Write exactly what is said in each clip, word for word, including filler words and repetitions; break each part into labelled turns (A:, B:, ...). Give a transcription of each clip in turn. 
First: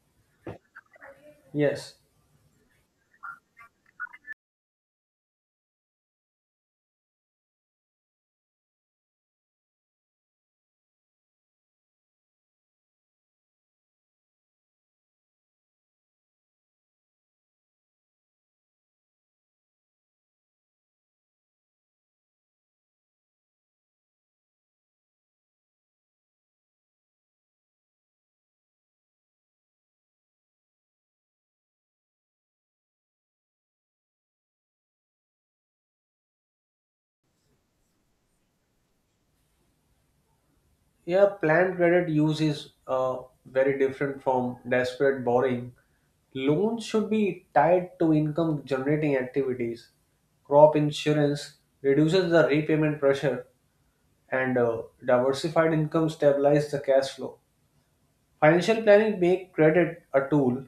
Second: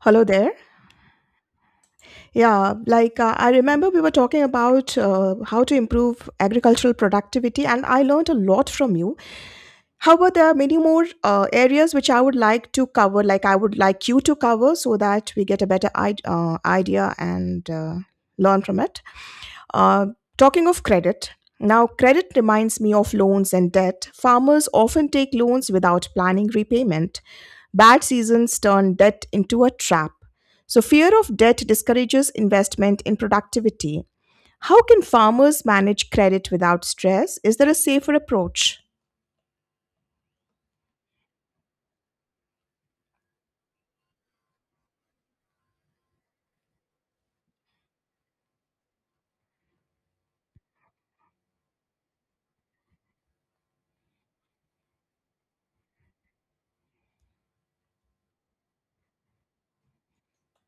A: Hello there.
B: Yes.
A: Yeah, like uh, I remember we were talking about uh, how to improve agricultural productivity, and I learned a lot from you. However, there are many more uh, areas which I would like to cover, like I would like you to cover, so that we get a better I- uh, idea and uh, learn from it. Uh, Talking of credit, now credit reminds me of loans and debt. Farmers often take loans without planning repayment. Bad seasons turn debt into a trap. So, fear of debt discourages investment in productivity. How can farmers manage credit without stress? Is there a safer approach?
B: Yeah, planned credit use is uh, very different from desperate borrowing. Loans should be tied to income generating activities. Crop insurance reduces the repayment pressure and uh, diversified income stabilizes the cash flow. Financial planning make credit a tool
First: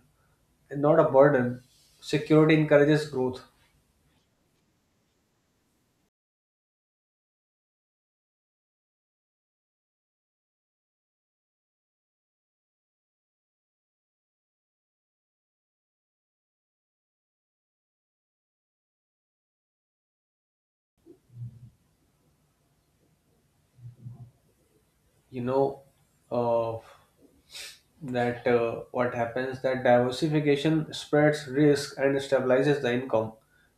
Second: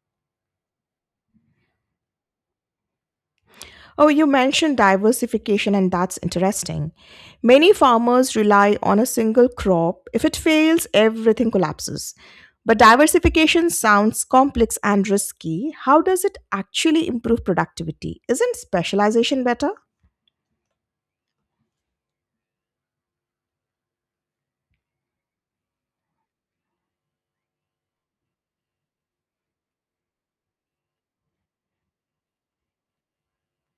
B: and not a burden. Security encourages growth.
A: Oh, you mentioned diversification, and that's interesting. Many farmers rely on a single crop. If it fails, everything collapses. But diversification sounds complex and risky. How does it actually improve productivity? Isn't specialization better?
B: You know, uh, that uh, What happens that diversification spreads risk and stabilizes the income.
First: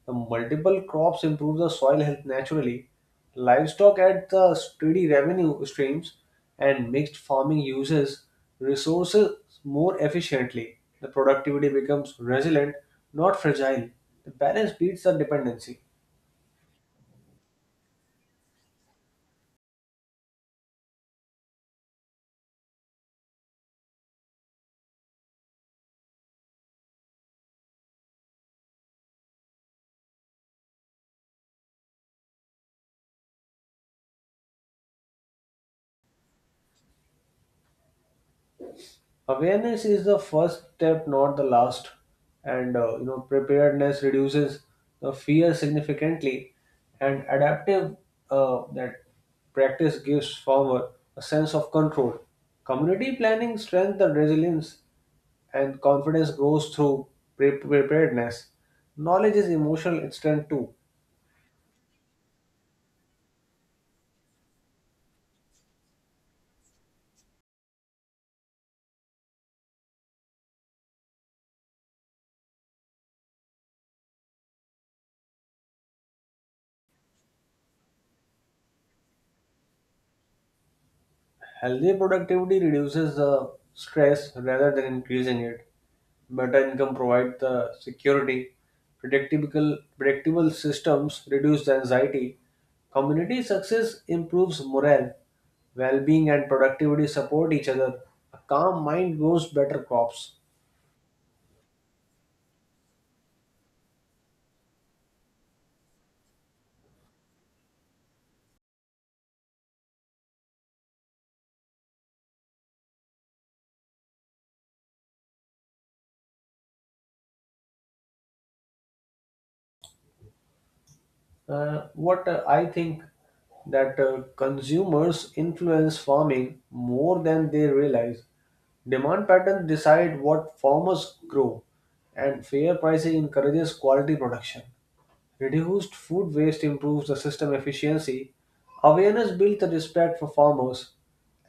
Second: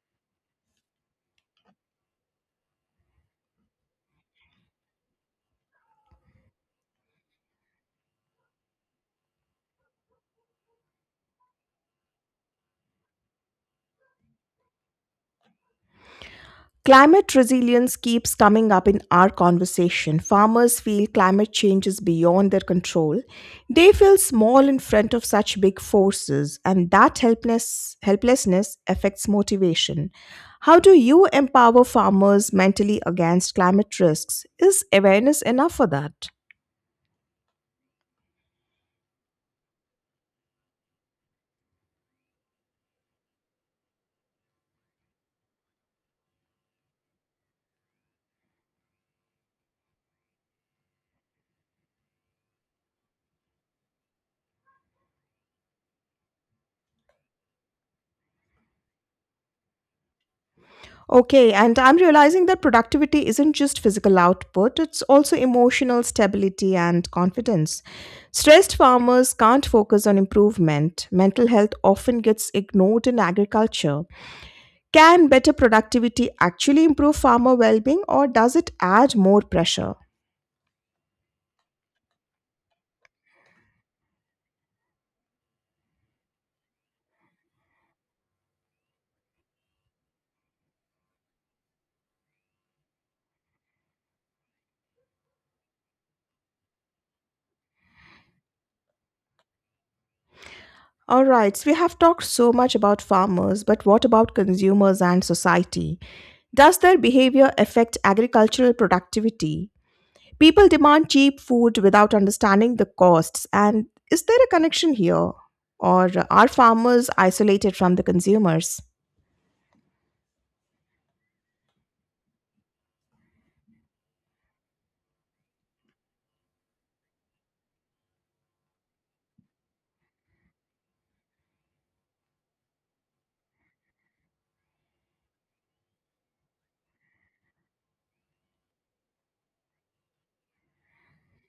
B: The multiple crops improve the soil health naturally. Livestock add the steady revenue streams, and mixed farming uses resources more efficiently. The productivity becomes resilient, not fragile. The balance beats the dependency.
A: Climate resilience keeps coming up in our conversation. Farmers feel climate change is beyond their control. They feel small in front of such big forces, and that helpless, helplessness affects motivation. How do you empower farmers mentally against climate risks? Is awareness enough for that?
B: Awareness is the first step, not the last, and uh, you know preparedness reduces the fear significantly, and adaptive uh, that practice gives farmer a sense of control. Community planning strengthens the resilience, and confidence grows through pre- preparedness. Knowledge is emotional strength too.
A: Okay, and I'm realizing that productivity isn't just physical output, it's also emotional stability and confidence. Stressed farmers can't focus on improvement. Mental health often gets ignored in agriculture. Can better productivity actually improve farmer well being, or does it add more pressure?
B: Healthy productivity reduces the stress rather than increasing it. Better income provides the security. Predictable, predictable systems reduce the anxiety. Community success improves morale. Well-being and productivity support each other. A calm mind grows better crops.
A: All right, so we have talked so much about farmers, but what about consumers and society? Does their behavior affect agricultural productivity? People demand cheap food without understanding the costs. And is there a connection here? Or are farmers isolated from the consumers?
B: Uh, what uh, I think that uh, consumers influence farming more than they realize. Demand patterns decide what farmers grow, and fair pricing encourages quality production. Reduced food waste improves the system efficiency. Awareness builds the respect for farmers.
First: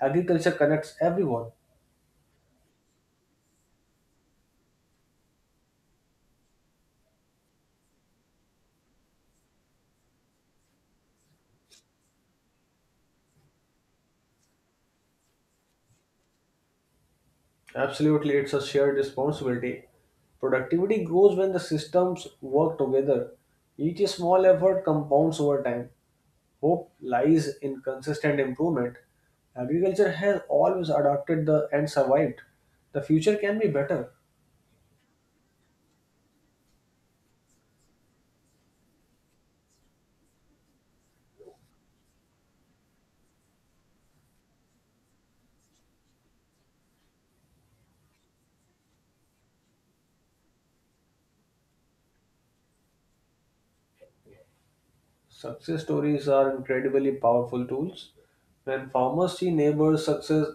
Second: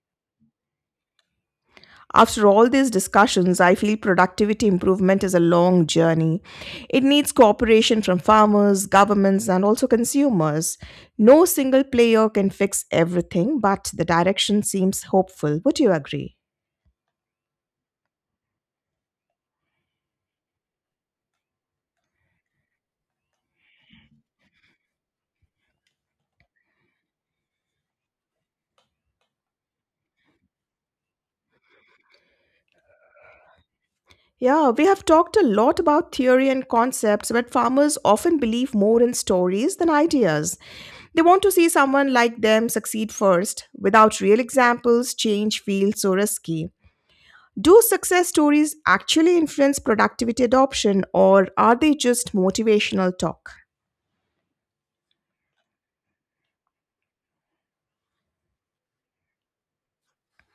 B: Agriculture connects everyone.
A: After all these discussions, I feel productivity improvement is a long journey. It needs cooperation from farmers, governments, and also consumers. No single player can fix everything, but the direction seems hopeful. Would you agree?
B: Absolutely, it's a shared responsibility. Productivity grows when the systems work together. Each small effort compounds over time. Hope lies in consistent improvement. Agriculture has always adapted the and survived. The future can be better.
A: Yeah, we have talked a lot about theory and concepts, but farmers often believe more in stories than ideas. They want to see someone like them succeed first. Without real examples, change feels so risky. Do success stories actually influence productivity adoption, or are they just motivational talk?
B: Success stories are incredibly powerful tools. When farmers see neighbors' success,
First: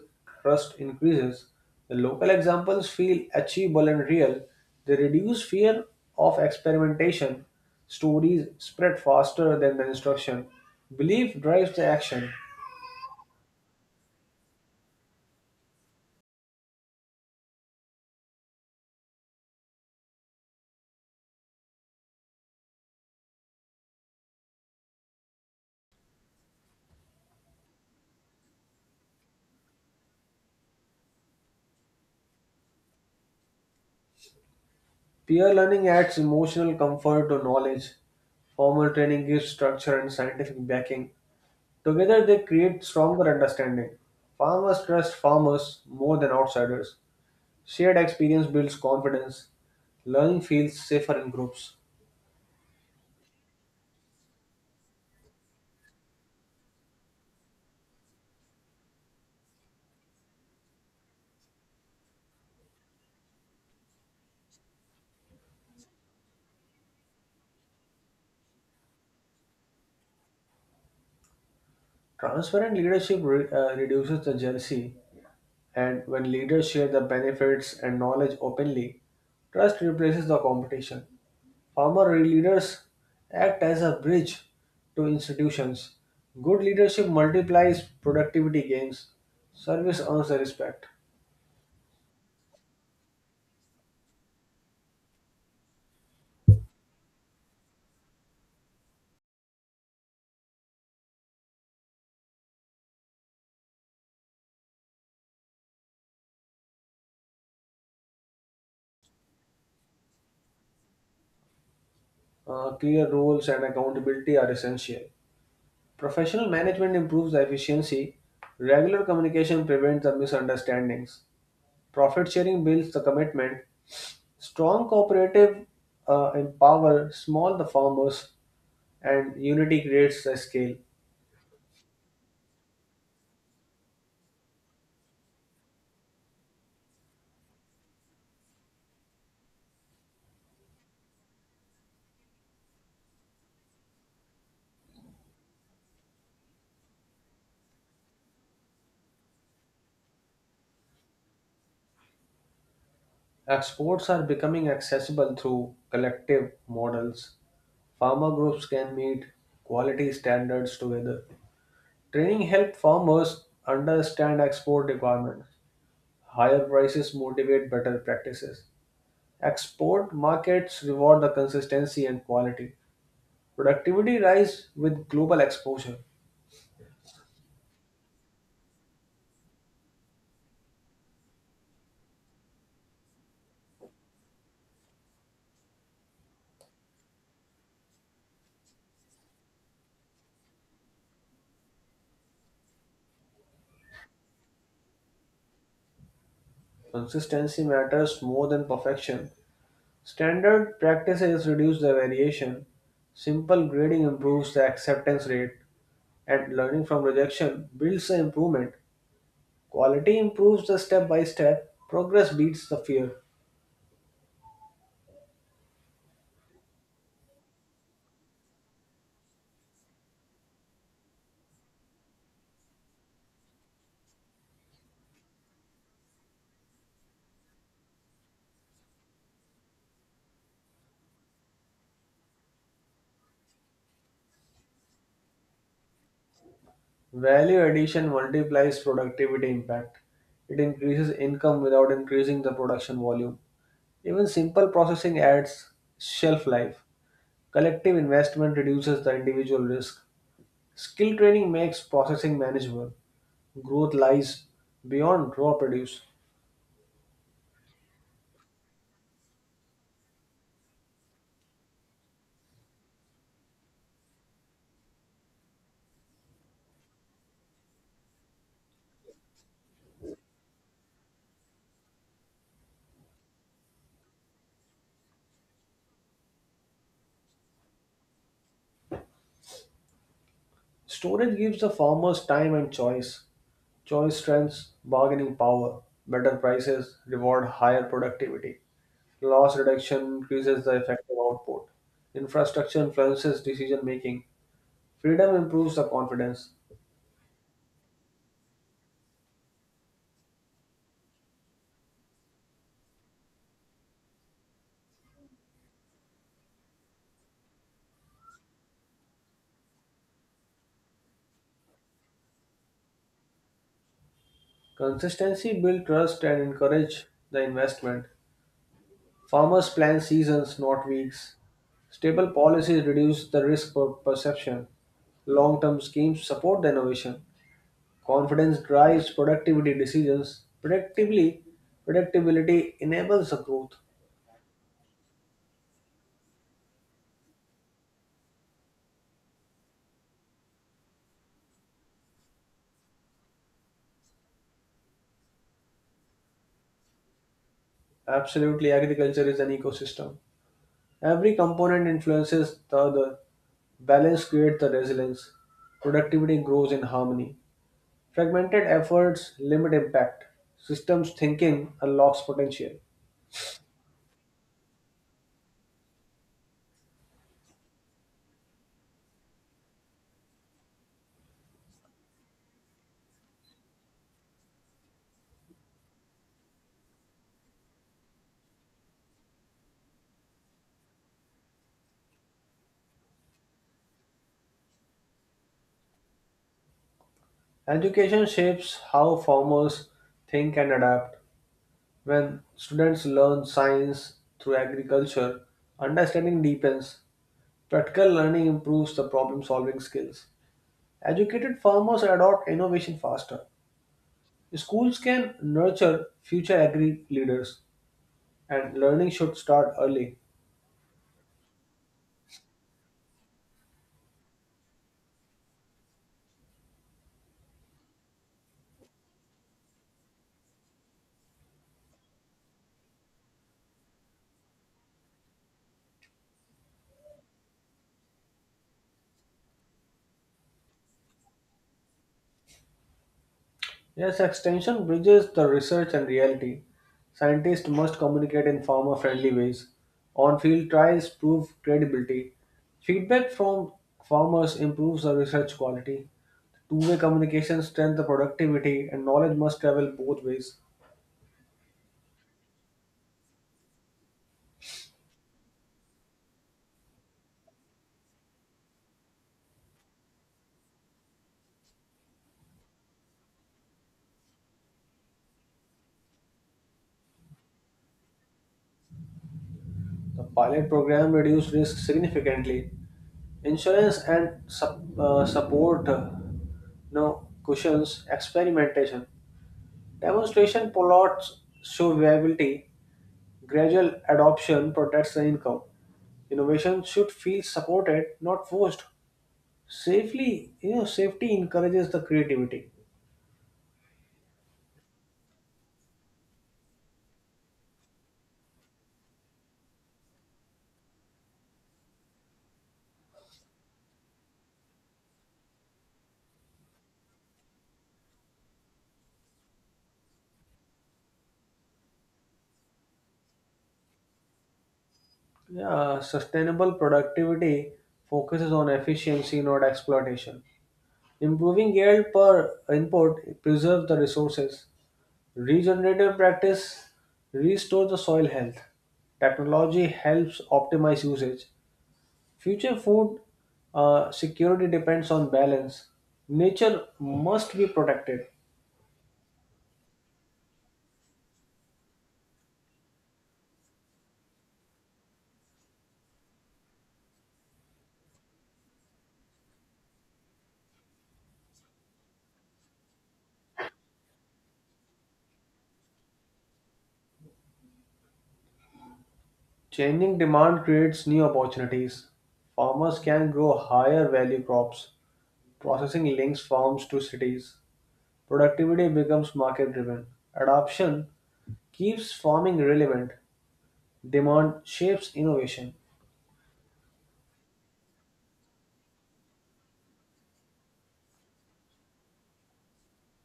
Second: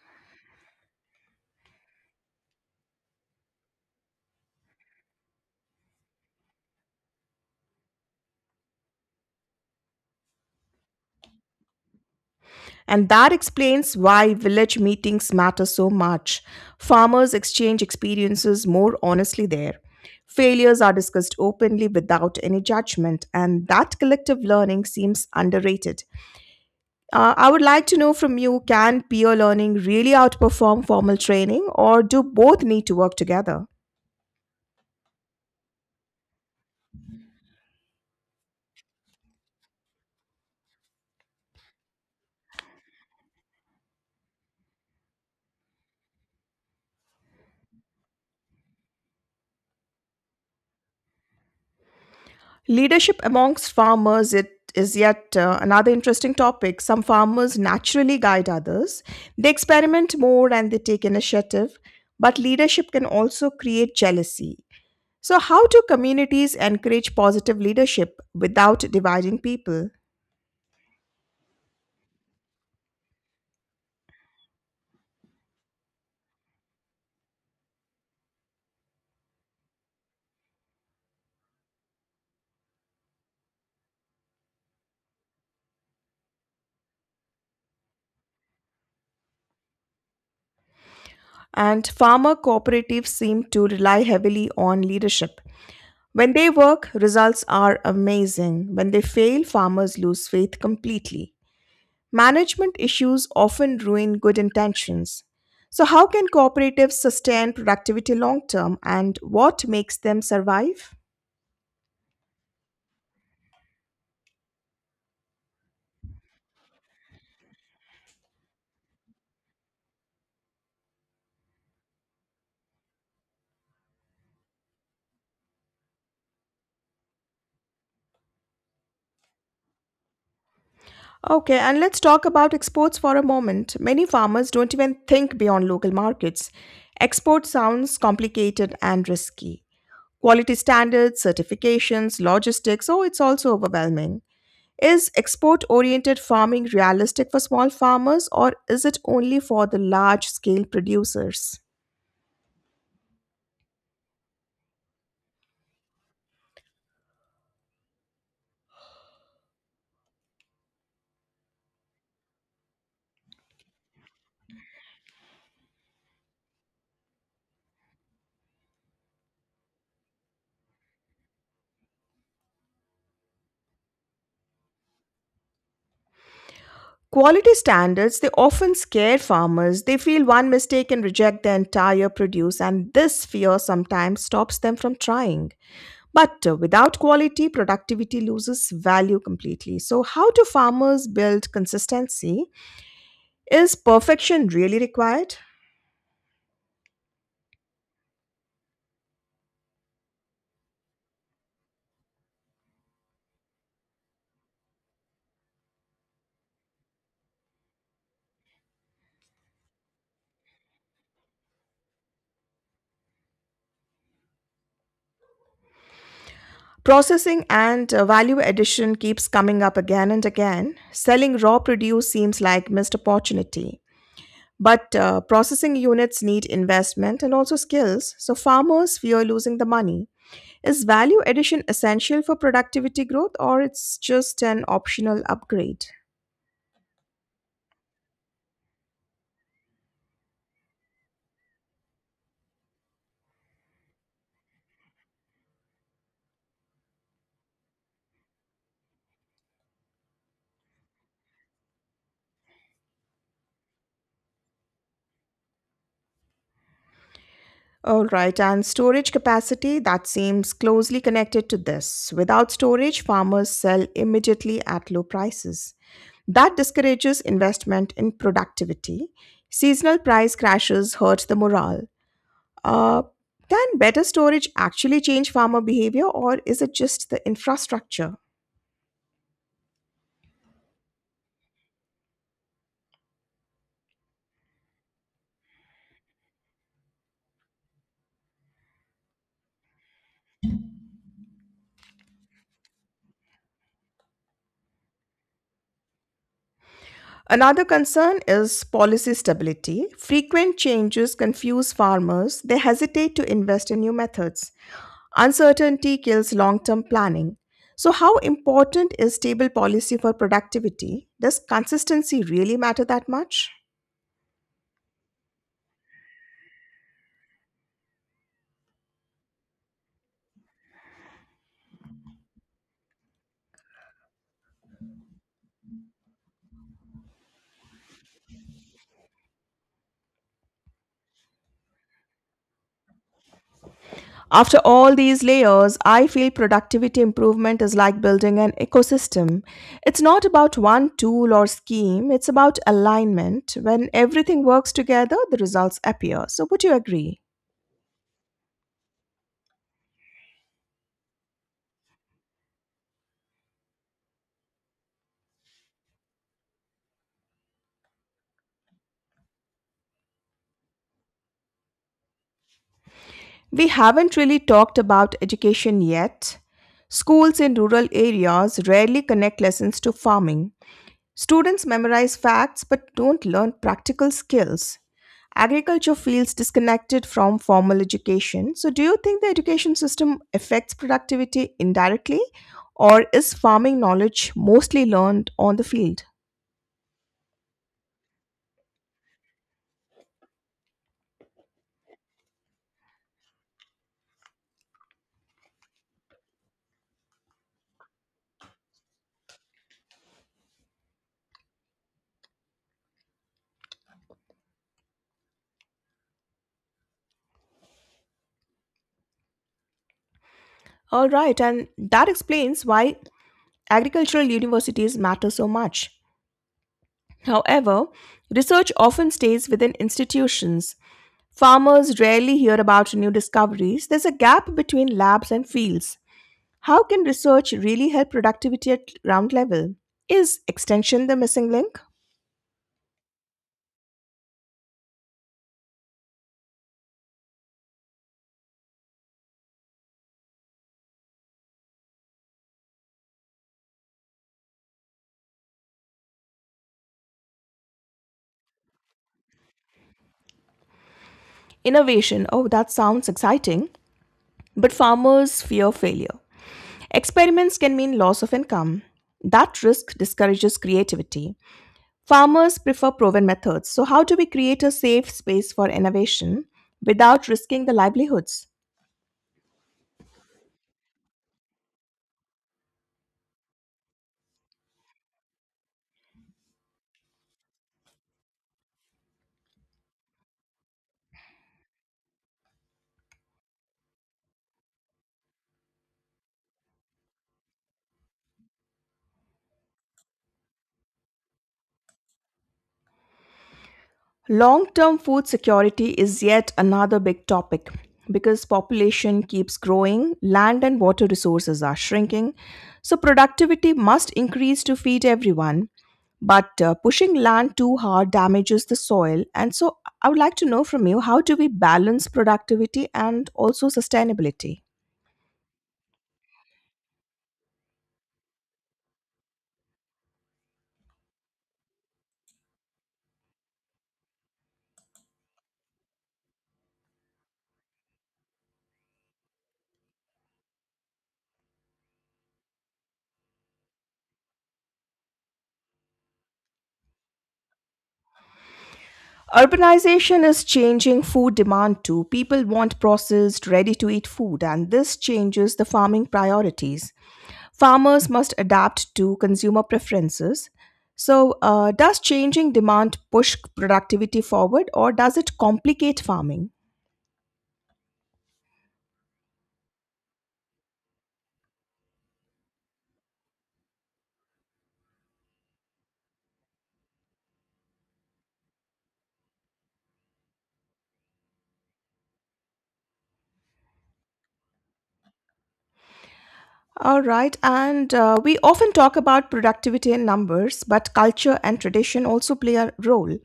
B: trust increases. The local examples feel achievable and real. They reduce fear of experimentation. Stories spread faster than the instruction. Belief drives the action.
A: And that explains why village meetings matter so much. Farmers exchange experiences more honestly there. Failures are discussed openly without any judgment, and that collective learning seems underrated. Uh, I would like to know from you, can peer learning really outperform formal training, or do both need to work together?
B: Peer learning adds emotional comfort to knowledge. Formal training gives structure and scientific backing. Together, they create stronger understanding. Farmers trust farmers more than outsiders. Shared experience builds confidence. Learning feels safer in groups.
A: Leadership amongst farmers it is yet uh, another interesting topic. Some farmers naturally guide others. They experiment more and they take initiative, but leadership can also create jealousy. So how do communities encourage positive leadership without dividing people?
B: Transparent leadership re- uh, reduces the jealousy, and when leaders share the benefits and knowledge openly, trust replaces the competition. Former leaders act as a bridge to institutions. Good leadership multiplies productivity gains. Service earns the respect.
A: And farmer cooperatives seem to rely heavily on leadership. When they work, results are amazing. When they fail, farmers lose faith completely. Management issues often ruin good intentions. So, how can cooperatives sustain productivity long term, and what makes them survive?
B: Uh, clear roles and accountability are essential. Professional management improves the efficiency. Regular communication prevents the misunderstandings. Profit sharing builds the commitment. Strong cooperative uh, empower small the farmers, and unity creates the scale.
A: Okay, and let's talk about exports for a moment. Many farmers don't even think beyond local markets. Export sounds complicated and risky. Quality standards, certifications, logistics, oh, it's also overwhelming. Is export oriented farming realistic for small farmers, or is it only for the large scale producers?
B: Exports are becoming accessible through collective models. Farmer groups can meet quality standards together. Training helps farmers understand export requirements. Higher prices motivate better practices. Export markets reward the consistency and quality. Productivity rise with global exposure.
A: Quality standards, they often scare farmers. They feel one mistake and reject the entire produce, and this fear sometimes stops them from trying. But uh, without quality, productivity loses value completely. So, how do farmers build consistency? Is perfection really required?
B: Consistency matters more than perfection. Standard practices reduce the variation. Simple grading improves the acceptance rate, and learning from rejection builds the improvement. Quality improves the step by step, progress beats the fear.
A: Processing and uh, value addition keeps coming up again and again. Selling raw produce seems like missed opportunity. But uh, processing units need investment and also skills, so farmers fear losing the money. Is value addition essential for productivity growth, or it's just an optional upgrade?
B: Value addition multiplies productivity impact. It increases income without increasing the production volume. Even simple processing adds shelf life. Collective investment reduces the individual risk. Skill training makes processing manageable. Growth lies beyond raw produce.
A: All right, and storage capacity that seems closely connected to this. Without storage, farmers sell immediately at low prices. That discourages investment in productivity. Seasonal price crashes hurt the morale. Uh, can better storage actually change farmer behavior, or is it just the infrastructure?
B: Storage gives the farmers time and choice. Choice strengths, bargaining power, better prices reward higher productivity. Loss reduction increases the effective output. Infrastructure influences decision making. Freedom improves the confidence.
A: Another concern is policy stability. Frequent changes confuse farmers, they hesitate to invest in new methods. Uncertainty kills long term planning. So, how important is stable policy for productivity? Does consistency really matter that much?
B: Consistency builds trust and encourage the investment. Farmers plan seasons, not weeks. Stable policies reduce the risk per perception. Long term schemes support the innovation. Confidence drives productivity decisions. Predictably, predictability enables the growth.
A: After all these layers, I feel productivity improvement is like building an ecosystem. It's not about one tool or scheme, it's about alignment. When everything works together, the results appear. So, would you agree?
B: Absolutely, agriculture is an ecosystem. Every component influences the other. Balance creates the resilience. Productivity grows in harmony. Fragmented efforts limit impact. Systems thinking unlocks potential.
A: We haven't really talked about education yet. Schools in rural areas rarely connect lessons to farming. Students memorize facts but don't learn practical skills. Agriculture feels disconnected from formal education. So, do you think the education system affects productivity indirectly, or is farming knowledge mostly learned on the field?
B: Education shapes how farmers think and adapt. When students learn science through agriculture, understanding deepens. Practical learning improves the problem solving skills. Educated farmers adopt innovation faster. Schools can nurture future agri leaders, and learning should start early.
A: All right, and that explains why agricultural universities matter so much. However, research often stays within institutions. Farmers rarely hear about new discoveries. There's a gap between labs and fields. How can research really help productivity at ground level? Is extension the missing link?
B: Yes, extension bridges the research and reality. Scientists must communicate in farmer friendly ways. On field trials prove credibility. Feedback from farmers improves the research quality. Two way communication strengthens the productivity, and knowledge must travel both ways.
A: Innovation, oh, that sounds exciting, but farmers fear failure. Experiments can mean loss of income. That risk discourages creativity. Farmers prefer proven methods. So, how do we create a safe space for innovation without risking the livelihoods?
B: The pilot program reduced risk significantly. Insurance and sup- uh, support uh, no cushions experimentation. Demonstration plots show viability. Gradual adoption protects the income. Innovation should feel supported, not forced. Safely, you know, safety encourages the creativity.
A: Long term food security is yet another big topic because population keeps growing, land and water resources are shrinking, so productivity must increase to feed everyone. But uh, pushing land too hard damages the soil. And so I would like to know from you, how do we balance productivity and also sustainability?
B: Yeah, sustainable productivity focuses on efficiency, not exploitation. Improving yield per input preserves the resources. Regenerative practice restore the soil health. Technology helps optimize usage. Future food uh, security depends on balance. Nature must be protected.
A: Urbanization is changing food demand too. People want processed, ready to eat food, and this changes the farming priorities. Farmers must adapt to consumer preferences. So, uh, does changing demand push productivity forward, or does it complicate farming?
B: Changing demand creates new opportunities. Farmers can grow higher value crops. Processing links farms to cities. Productivity becomes market driven. Adoption keeps farming relevant. Demand shapes innovation.
A: All right, and uh, we often talk about productivity in numbers, but culture and tradition also play a role.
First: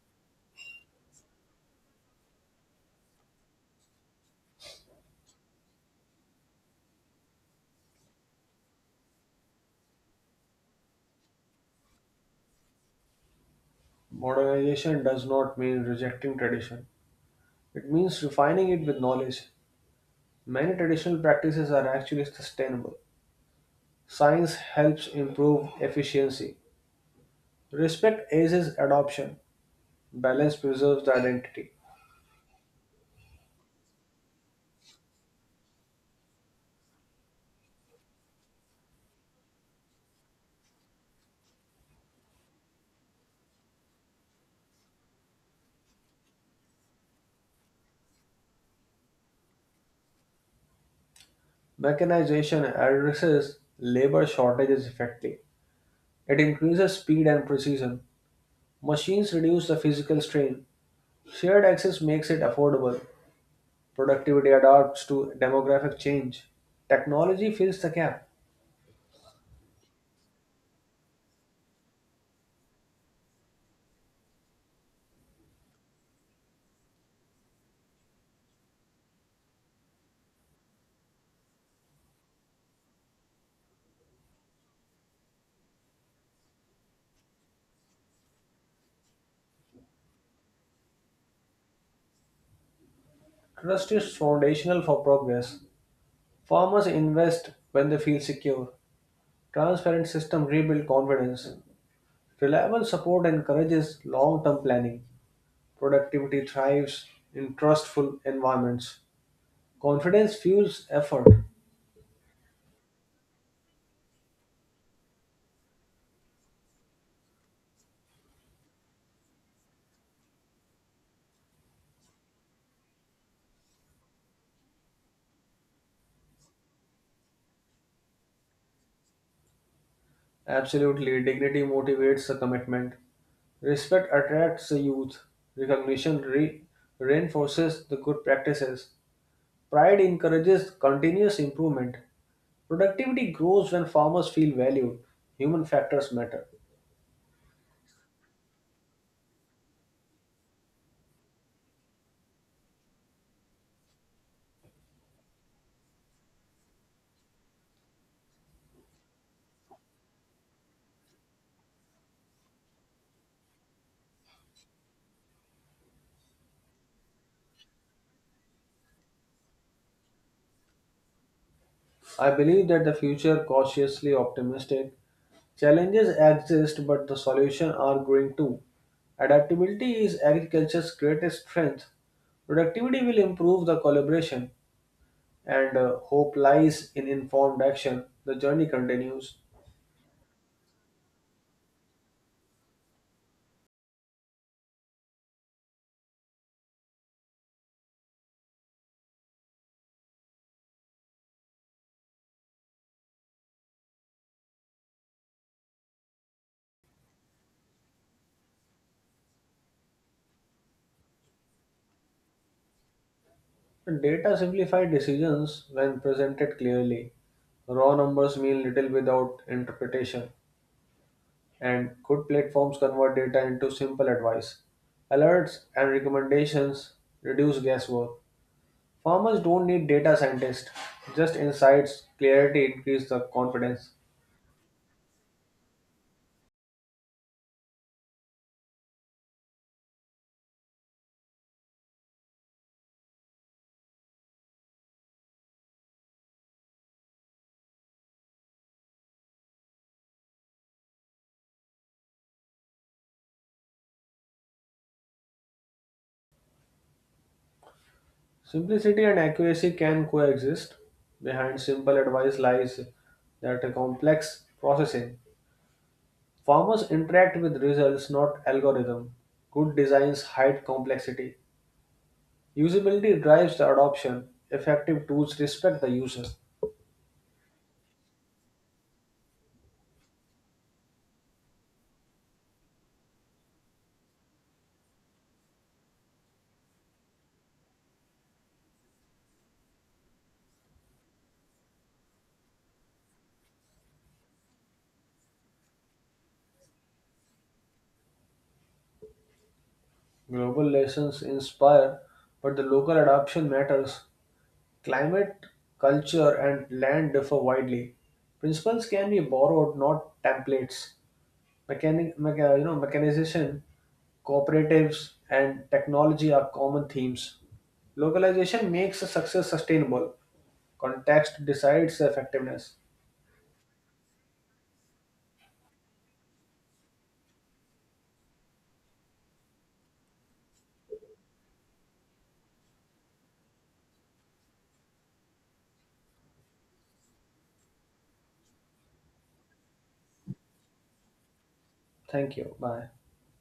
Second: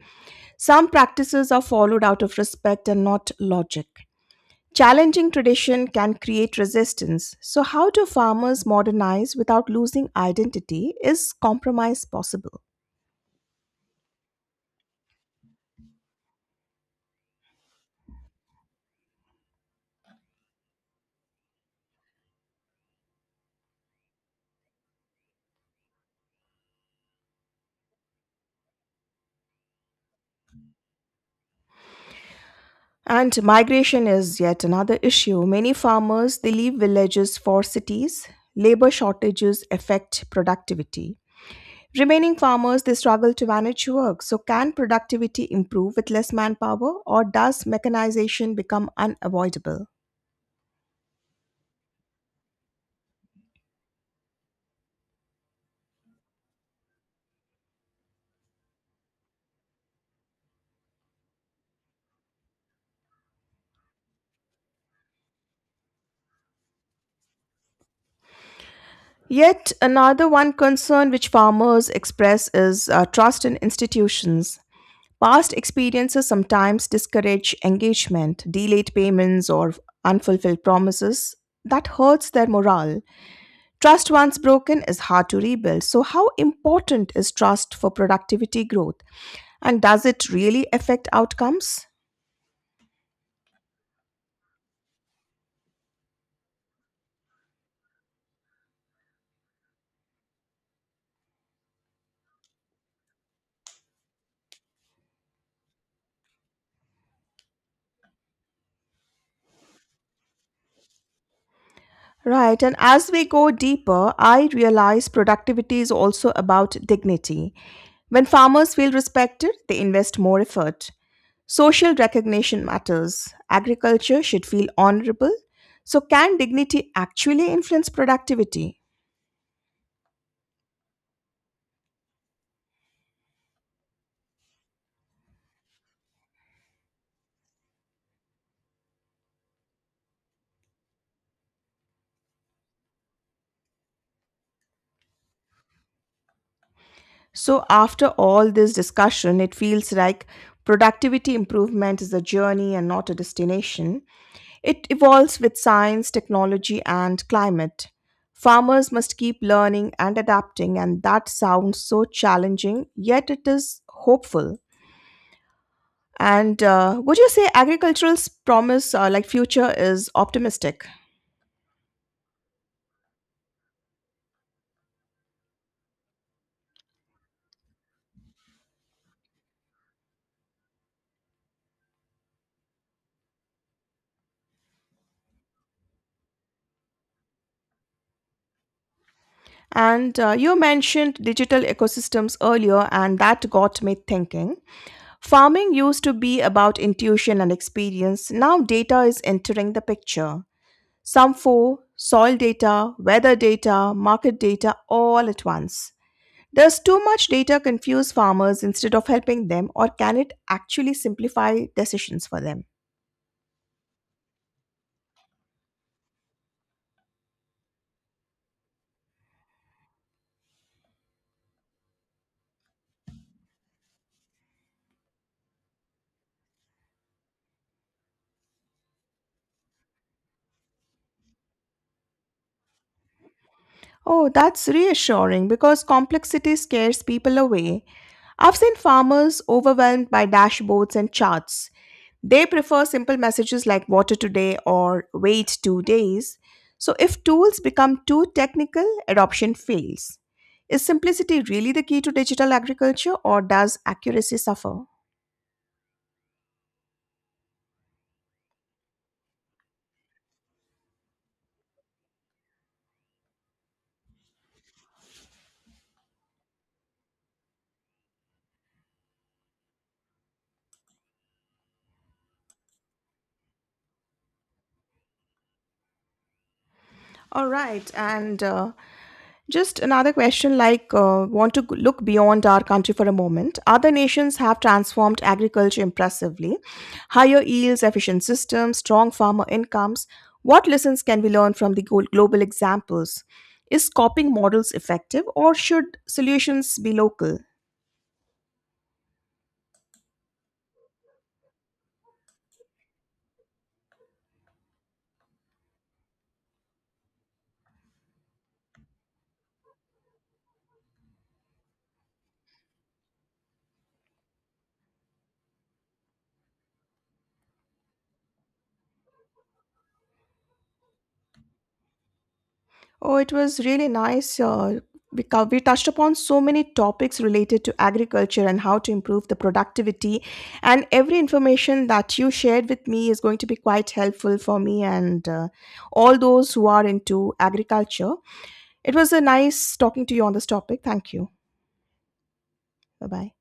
A: Some practices are followed out of respect and not logic. Challenging tradition can create resistance, so how do farmers modernize without losing identity? Is compromise possible?
B: Modernization does not mean rejecting tradition, it means refining it with knowledge. Many traditional practices are actually sustainable. Science helps improve efficiency. Respect aids adoption. Balance preserves the identity.
A: And migration is yet another issue. Many farmers they leave villages for cities. Labor shortages affect productivity. Remaining farmers they struggle to manage work. So can productivity improve with less manpower, or does mechanization become unavoidable?
B: Mechanization addresses labor shortages effectively. It increases speed and precision. Machines reduce the physical strain. Shared access makes it affordable. Productivity adapts to demographic change. Technology fills the gap.
A: Yet another one concern which farmers express is uh, trust in institutions. Past experiences sometimes discourage engagement, delayed payments, or unfulfilled promises. That hurts their morale. Trust once broken is hard to rebuild. So, how important is trust for productivity growth? And does it really affect outcomes?
B: Trust is foundational for progress. Farmers invest when they feel secure. Transparent system rebuild confidence. Reliable support encourages long-term planning. Productivity thrives in trustful environments. Confidence fuels effort.
A: Right, and as we go deeper, I realize productivity is also about dignity. When farmers feel respected, they invest more effort. Social recognition matters. Agriculture should feel honorable. So, can dignity actually influence productivity?
B: Absolutely, dignity motivates the commitment. Respect attracts the youth. Recognition re- reinforces the good practices. Pride encourages continuous improvement. Productivity grows when farmers feel valued. Human factors matter.
A: So, after all this discussion, it feels like productivity improvement is a journey and not a destination. It evolves with science, technology, and climate. Farmers must keep learning and adapting, and that sounds so challenging, yet it is hopeful. And uh, would you say agricultural's promise, uh, like future, is optimistic?
B: I believe that the future cautiously optimistic. Challenges exist, but the solutions are growing too. Adaptability is agriculture's greatest strength. Productivity will improve the collaboration, and uh, hope lies in informed action. The journey continues.
A: And uh, you mentioned digital ecosystems earlier, and that got me thinking. Farming used to be about intuition and experience. Now, data is entering the picture. Some four, soil data, weather data, market data all at once. Does too much data confuse farmers instead of helping them, or can it actually simplify decisions for them?
B: Data simplify decisions when presented clearly. Raw numbers mean little without interpretation, and good platforms convert data into simple advice. Alerts and recommendations reduce guesswork. Farmers don't need data scientists, just insights, clarity increase the confidence.
A: Oh, that's reassuring because complexity scares people away. I've seen farmers overwhelmed by dashboards and charts. They prefer simple messages like water today or wait two days. So, if tools become too technical, adoption fails. Is simplicity really the key to digital agriculture, or does accuracy suffer?
B: Simplicity and accuracy can coexist. Behind simple advice lies that a complex processing. Farmers interact with results, not algorithm. Good designs hide complexity. Usability drives the adoption. Effective tools respect the user.
A: All right, and uh, just another question like, uh, want to g- look beyond our country for a moment. Other nations have transformed agriculture impressively. Higher yields, efficient systems, strong farmer incomes. What lessons can we learn from the gol- global examples? Is copying models effective, or should solutions be local?
B: Global lessons inspire, but the local adoption matters. Climate, culture, and land differ widely. Principles can be borrowed, not templates. Mechanic, mecha, you know, mechanization, cooperatives, and technology are common themes. Localization makes a success sustainable. Context decides effectiveness.
A: Oh, it was really nice. Uh, we, co- we touched upon so many topics related to agriculture and how to improve the productivity. And every information that you shared with me is going to be quite helpful for me and uh, all those who are into agriculture. It was a nice talking to you on this topic. Thank you.
B: Thank you. Bye.
A: Bye bye.